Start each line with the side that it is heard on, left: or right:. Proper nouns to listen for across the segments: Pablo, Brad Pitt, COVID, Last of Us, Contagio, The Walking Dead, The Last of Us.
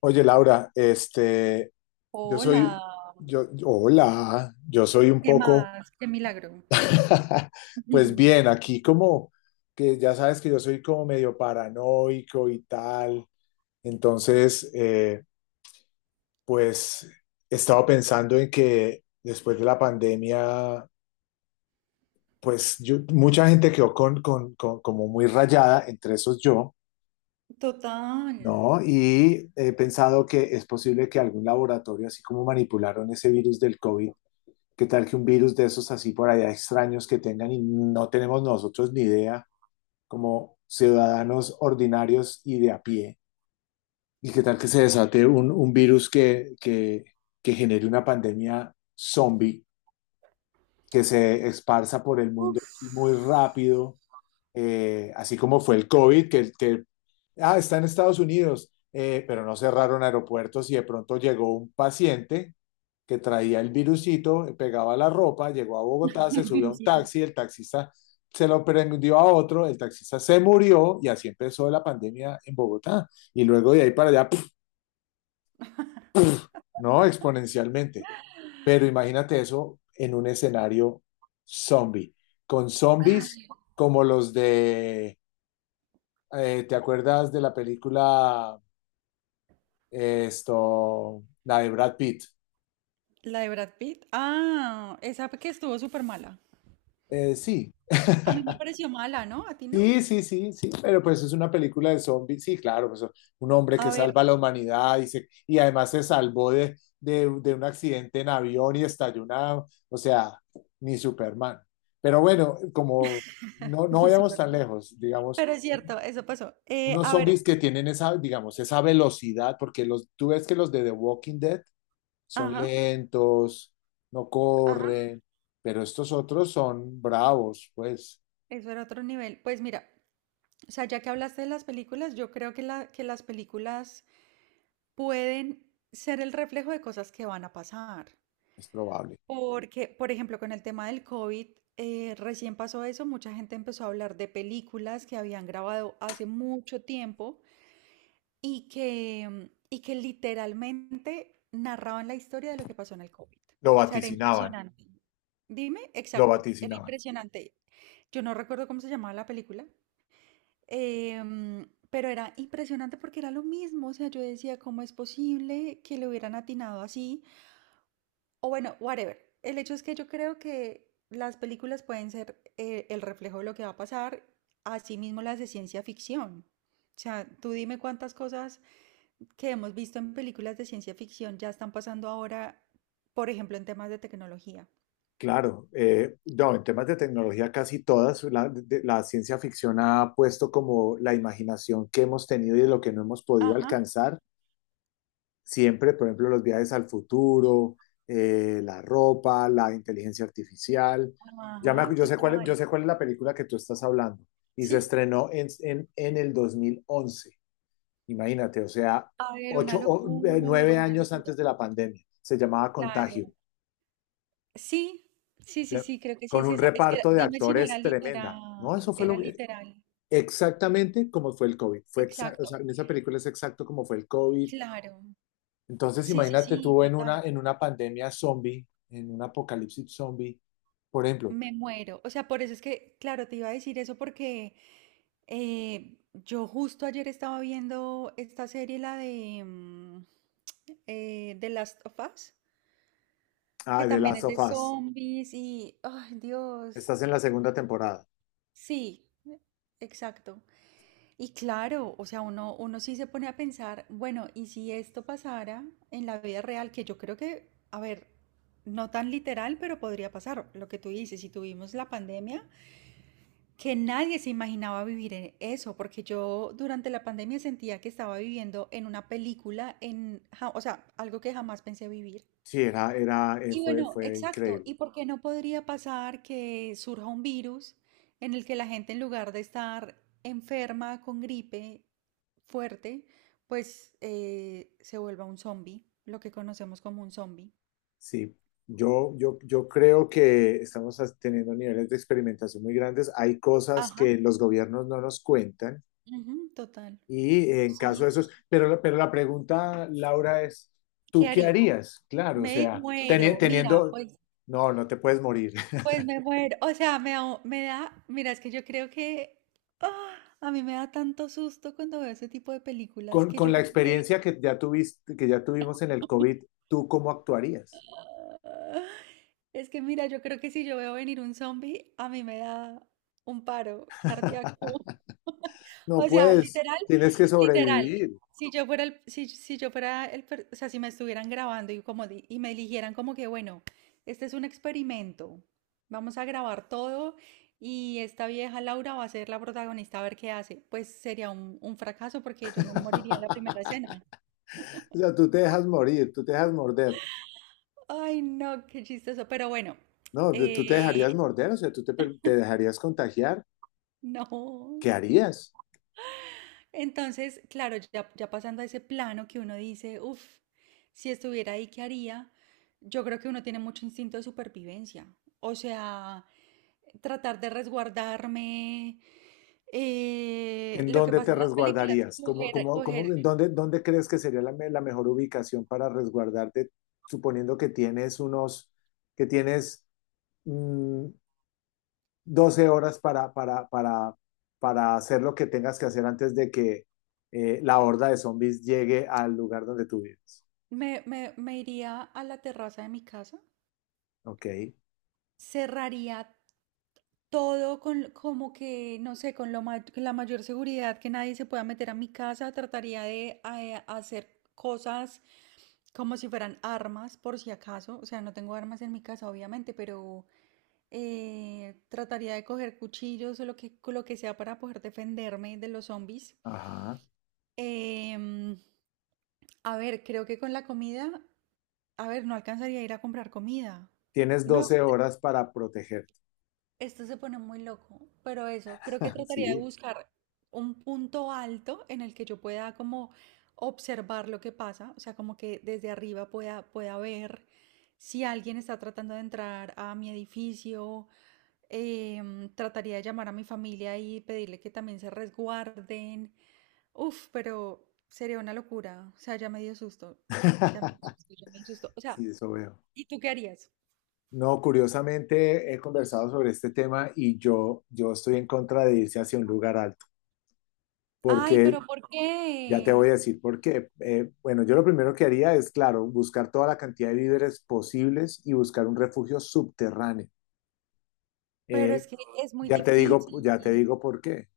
left: Oye, Laura, este, yo
right: Hola,
left: soy, yo- hola, yo soy un
right: ¿qué
left: poco,
right: más? Qué milagro.
left: pues bien, aquí como que ya sabes que yo soy como medio paranoico y tal, entonces, pues he estado pensando en que después de la pandemia, pues mucha gente quedó como muy rayada, entre esos yo.
right: Total.
left: ¿No? Y he pensado que es posible que algún laboratorio, así como manipularon ese virus del COVID. ¿Qué tal que un virus de esos así por allá extraños que tengan y no tenemos nosotros ni idea como ciudadanos ordinarios y de a pie? ¿Y qué tal que se desate un virus que genere una pandemia zombie que se esparza por el mundo
right: Uf,
left: así muy rápido, así como fue el COVID, que, está en Estados Unidos, pero no cerraron aeropuertos y de pronto llegó un paciente que traía el virusito, pegaba la ropa, llegó a Bogotá, se
right: el
left: subió a un
right: virusito.
left: taxi, el taxista se lo prendió a otro, el taxista se murió y así empezó la pandemia en Bogotá. Y luego de ahí para allá, ¡puf! No, exponencialmente. Pero imagínate eso en un escenario zombie, con zombies
right: Ay,
left: como los de, ¿te acuerdas de la película, esto, la de Brad Pitt?
right: la de Brad Pitt. Ah, esa que estuvo súper mala.
left: Sí,
right: A mí me pareció mala, ¿no? ¿A ti no?
left: sí, sí, sí, sí, pero pues es una película de zombies, sí, claro, pues un hombre que
right: A ver,
left: salva a la humanidad y además se salvó de un accidente en avión y estalló una, o sea, ni Superman. Pero bueno, como no, no
right: ni
left: vayamos
right: súper.
left: tan lejos,
right: Pero
left: digamos,
right: es cierto, eso pasó.
left: unos
right: A ver,
left: zombies que tienen esa, digamos, esa velocidad, porque tú ves que los de The Walking Dead son
right: ajá,
left: lentos, no
right: ajá,
left: corren, pero estos otros son bravos, pues
right: eso era otro nivel. Pues mira, o sea, ya que hablaste de las películas, yo creo que, la, que las películas pueden ser el reflejo de cosas que van a pasar.
left: es probable.
right: Porque, por ejemplo, con el tema del COVID, recién pasó eso, mucha gente empezó a hablar de películas que habían grabado hace mucho tiempo y que literalmente narraban la historia de lo que pasó en el COVID.
left: Lo
right: O sea, era
left: vaticinaban.
right: impresionante. Dime,
left: Lo
right: exacto, era
left: vaticinaban.
right: impresionante. Yo no recuerdo cómo se llamaba la película, pero era impresionante porque era lo mismo. O sea, yo decía, ¿cómo es posible que le hubieran atinado así? O bueno, whatever. El hecho es que yo creo que las películas pueden ser el reflejo de lo que va a pasar, así mismo las de ciencia ficción. O sea, tú dime cuántas cosas que hemos visto en películas de ciencia ficción ya están pasando ahora, por ejemplo, en temas de tecnología.
left: Claro, no, en temas de tecnología casi todas, la ciencia ficción ha puesto como la imaginación que hemos tenido y de lo que no hemos podido
right: Ajá,
left: alcanzar, siempre, por ejemplo, los viajes al futuro, la ropa, la inteligencia artificial. Ya me,
right: ajá,
left: acu- yo sé
right: total.
left: cuál es la película que tú estás hablando y se
right: ¿Sí?
left: estrenó en, en el 2011. Imagínate, o sea,
right: A ver,
left: ocho,
right: una locura,
left: nueve
right: una
left: años
right: locura.
left: antes de la pandemia, se llamaba Contagio.
right: Claro. Sí, sí, sí,
left: Sea,
right: sí, creo que sí
left: con
right: es
left: un
right: esa. Es que
left: reparto de
right: dime si no era
left: actores tremenda. No, eso
right: literal,
left: fue
right: era
left: lo que,
right: literal.
left: exactamente como fue el COVID. O sea,
right: Exacto.
left: en esa película es exacto como fue el COVID.
right: Claro,
left: Entonces,
right: sí, sí,
left: imagínate
right: sí,
left: tú en una,
right: total.
left: en una pandemia zombie, en un apocalipsis zombie, por ejemplo,
right: Me muero. O sea, por eso es que, claro, te iba a decir eso porque yo justo ayer estaba viendo esta serie, la de The Last of Us, que
left: ah, de
right: también
left: Last
right: es
left: of
right: de
left: Us.
right: zombies y, ay, Dios,
left: Estás en la segunda temporada.
right: sí, exacto. Y claro, o sea, uno sí se pone a pensar, bueno, ¿y si esto pasara en la vida real? Que yo creo que, a ver, no tan literal, pero podría pasar. Lo que tú dices, si tuvimos la pandemia, que nadie se imaginaba vivir en eso, porque yo durante la pandemia sentía que estaba viviendo en una película, o sea, algo que jamás pensé vivir.
left: Sí, era, era, eh,
right: Y
left: fue,
right: bueno,
left: fue
right: exacto.
left: increíble.
right: ¿Y por qué no podría pasar que surja un virus en el que la gente en lugar de estar enferma con gripe fuerte, pues se vuelva un zombie, lo que conocemos como un zombie?
left: Sí, yo creo que estamos teniendo niveles de experimentación muy grandes. Hay cosas
right: Ajá,
left: que los gobiernos no nos cuentan.
right: ujú, total.
left: Y en
right: Sí,
left: caso de esos,
right: sí.
left: pero la pregunta, Laura, es,
right: ¿Qué
left: ¿tú qué
right: haría?
left: harías? Claro, o
right: Me
left: sea, teni-
right: muero, mira,
left: teniendo,
right: pues,
left: no, no te puedes morir.
right: me muero. O sea, mira, es que yo creo que ah, a mí me da tanto susto cuando veo ese tipo de películas
left: Con,
right: que
left: con
right: yo
left: la
right: creo que.
left: experiencia que ya tuviste, que ya tuvimos en el COVID, ¿tú cómo actuarías?
right: Es que mira, yo creo que si yo veo venir un zombie, a mí me da un paro cardíaco.
left: No
right: O sea,
left: puedes,
right: literal,
left: tienes que
right: literal.
left: sobrevivir.
right: Si yo fuera el, o sea, si me estuvieran grabando y y me eligieran como que, bueno, este es un experimento. Vamos a grabar todo y esta vieja Laura va a ser la protagonista a ver qué hace. Pues sería un fracaso porque yo me moriría en la primera escena.
left: O sea, tú te dejas morir, tú te dejas morder.
right: Ay, no, qué chistoso. Pero bueno,
left: No, tú te
right: eh,
left: dejarías morder, o sea, te dejarías contagiar.
right: no.
left: ¿Qué harías?
right: Entonces, claro, ya pasando a ese plano que uno dice, uff, si estuviera ahí, ¿qué haría? Yo creo que uno tiene mucho instinto de supervivencia. O sea, tratar de resguardarme.
left: ¿En
right: Lo que
left: dónde
right: pasa
left: te
right: en las películas,
left: resguardarías? ¿Cómo,
right: coger,
left: cómo, cómo, dónde crees que sería la mejor ubicación para resguardarte, suponiendo que tienes mm, 12 horas para hacer lo que tengas que hacer antes de que la horda de zombies llegue al lugar donde tú vives?
right: me iría a la terraza de mi casa,
left: Ok,
right: cerraría todo con, como que, no sé, con la mayor seguridad que nadie se pueda meter a mi casa. Trataría de hacer cosas como si fueran armas, por si acaso. O sea, no tengo armas en mi casa, obviamente, pero trataría de coger cuchillos o lo que sea para poder defenderme de los zombies.
left: ajá.
right: Em, a ver, creo que con la comida, a ver, no alcanzaría a ir a comprar comida.
left: Tienes
right: No,
left: 12 horas para protegerte.
right: esto se pone muy loco, pero eso, creo que trataría de
left: Sí,
right: buscar un punto alto en el que yo pueda como observar lo que pasa, o sea, como que desde arriba pueda, pueda ver si alguien está tratando de entrar a mi edificio. Trataría de llamar a mi familia y pedirle que también se resguarden. Uf, pero sería una locura. O sea, ya me dio susto. Ya me dio susto, ya me dio susto. O sea,
left: sí, eso veo.
right: ¿y tú qué harías?
left: No, curiosamente he conversado sobre este tema y yo estoy en contra de irse hacia un lugar alto,
right: Ay,
left: porque
right: pero ¿por
left: ya te
right: qué?
left: voy a decir por qué. Bueno, yo lo primero que haría es, claro, buscar toda la cantidad de víveres posibles y buscar un refugio subterráneo.
right: Pero
left: Eh,
right: es que es muy
left: ya te digo, ya te
right: difícil.
left: digo por qué.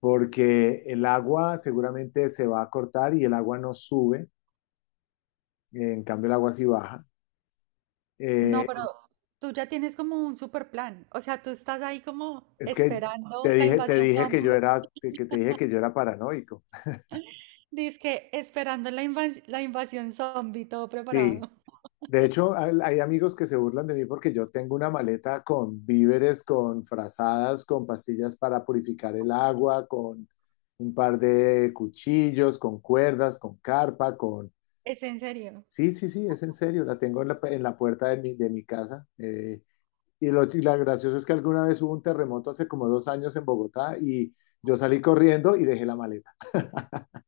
left: Porque el agua seguramente se va a cortar y el agua no sube, en cambio el agua sí baja.
right: No,
left: Eh,
right: pero tú ya tienes como un super plan. O sea, tú estás ahí como
left: es que
right: esperando
left: te
right: la
left: dije, te
right: invasión
left: dije
right: zombie.
left: que yo era paranoico.
right: Dice que esperando la invasión zombie, todo
left: Sí,
right: preparado.
left: de hecho, hay amigos que se burlan de mí porque yo tengo una maleta con víveres, con frazadas, con pastillas para purificar el agua, con un par de cuchillos, con cuerdas, con carpa, con...
right: Es en serio.
left: Sí, sí, sí, es en serio, la tengo en la, puerta de mi casa. Y la graciosa es que alguna vez hubo un terremoto hace como 2 años en Bogotá y yo salí corriendo y dejé la maleta.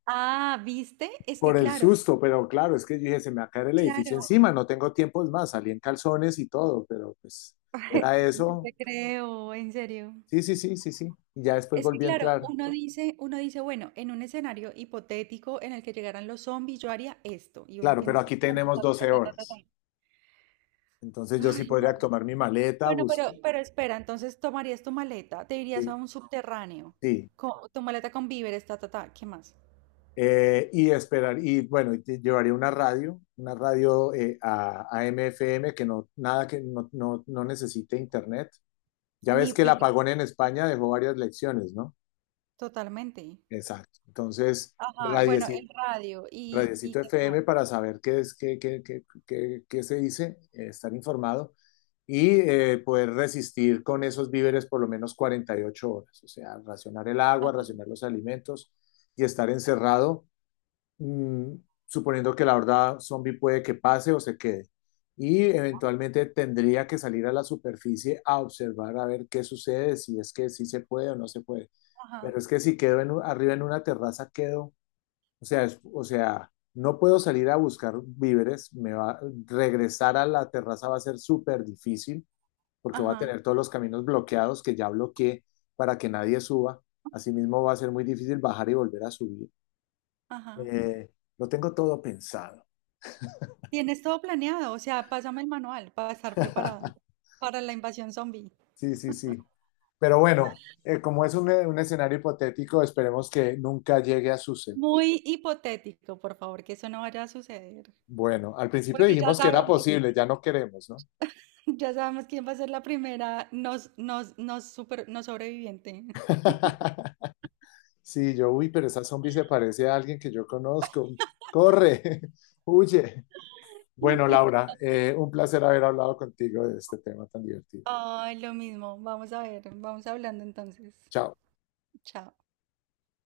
right: Ah, ¿viste? Es que
left: Por el
right: claro,
left: susto, pero claro, es que yo dije, se me va a caer el edificio
right: claro.
left: encima, no tengo tiempo, es más, salí en calzones y todo, pero pues era
right: No
left: eso.
right: te creo, en serio.
left: Sí, sí, sí, sí, sí. Y ya después
right: Es que
left: volví a
right: claro,
left: entrar.
right: uno dice, bueno, en un escenario hipotético en el que llegaran los zombies, yo haría esto. Y uno
left: Claro,
right: tiene
left: pero aquí
right: todo como
left: tenemos
right: ta, ta, ta,
left: 12
right: ta, ta, ta, ta.
left: horas. Entonces yo sí
right: Ay, no.
left: podría tomar mi maleta,
right: Bueno, pero,
left: busque.
right: pero espera, entonces tomarías tu maleta, te irías a
left: Sí,
right: un subterráneo,
left: sí.
right: tu maleta con víveres, ta, ta, ta, ¿qué más?
left: Y esperar, y bueno, llevaría una radio, una radio, A M F M que no, nada que no, no, no necesite internet. Ya
right: Ni
left: ves que el
right: pilas,
left: apagón en España dejó varias lecciones, ¿no?
right: totalmente.
left: Exacto. Entonces,
right: Ajá,
left: radio.
right: bueno, el radio y
left: Radiecito
right: qué
left: FM
right: más.
left: para saber qué es, qué, qué, qué, qué- qué se dice, estar informado y poder resistir con esos víveres por lo menos 48 horas, o sea, racionar el agua,
right: Ajá,
left: racionar los alimentos y estar encerrado, mm, suponiendo que la horda zombie puede que pase o se quede. Y eventualmente tendría que salir a la superficie a observar a ver qué sucede, si es que sí se puede o no se puede.
right: ajá,
left: Pero es que si quedo arriba en una terraza, quedo, o sea, no puedo salir a buscar víveres, regresar a la terraza va a ser súper difícil porque voy a
right: ajá,
left: tener todos los caminos bloqueados que ya bloqueé para que nadie suba. Asimismo, va a ser muy difícil bajar y volver a subir.
right: ajá.
left: Eh, lo tengo todo pensado.
right: Tienes todo planeado, o sea, pásame el manual para estar preparado para la invasión zombie.
left: Sí, sí, sí. Pero bueno, como es un escenario hipotético, esperemos que nunca llegue a suceder.
right: Muy hipotético, por favor, que eso no vaya a suceder.
left: Bueno, al principio
right: Porque ya
left: dijimos que era,
right: sabemos,
left: sí, posible, ya no queremos, ¿no?
right: ya sabemos quién va a ser la primera nos super, no sobreviviente.
left: Sí, uy, pero esa zombie se parece a alguien que yo conozco. Corre, huye. Bueno,
right: Literal.
left: Laura, un placer haber hablado contigo de este tema tan divertido.
right: Ay, lo mismo. Vamos a ver, vamos hablando entonces.
left: Chao.
right: Chao.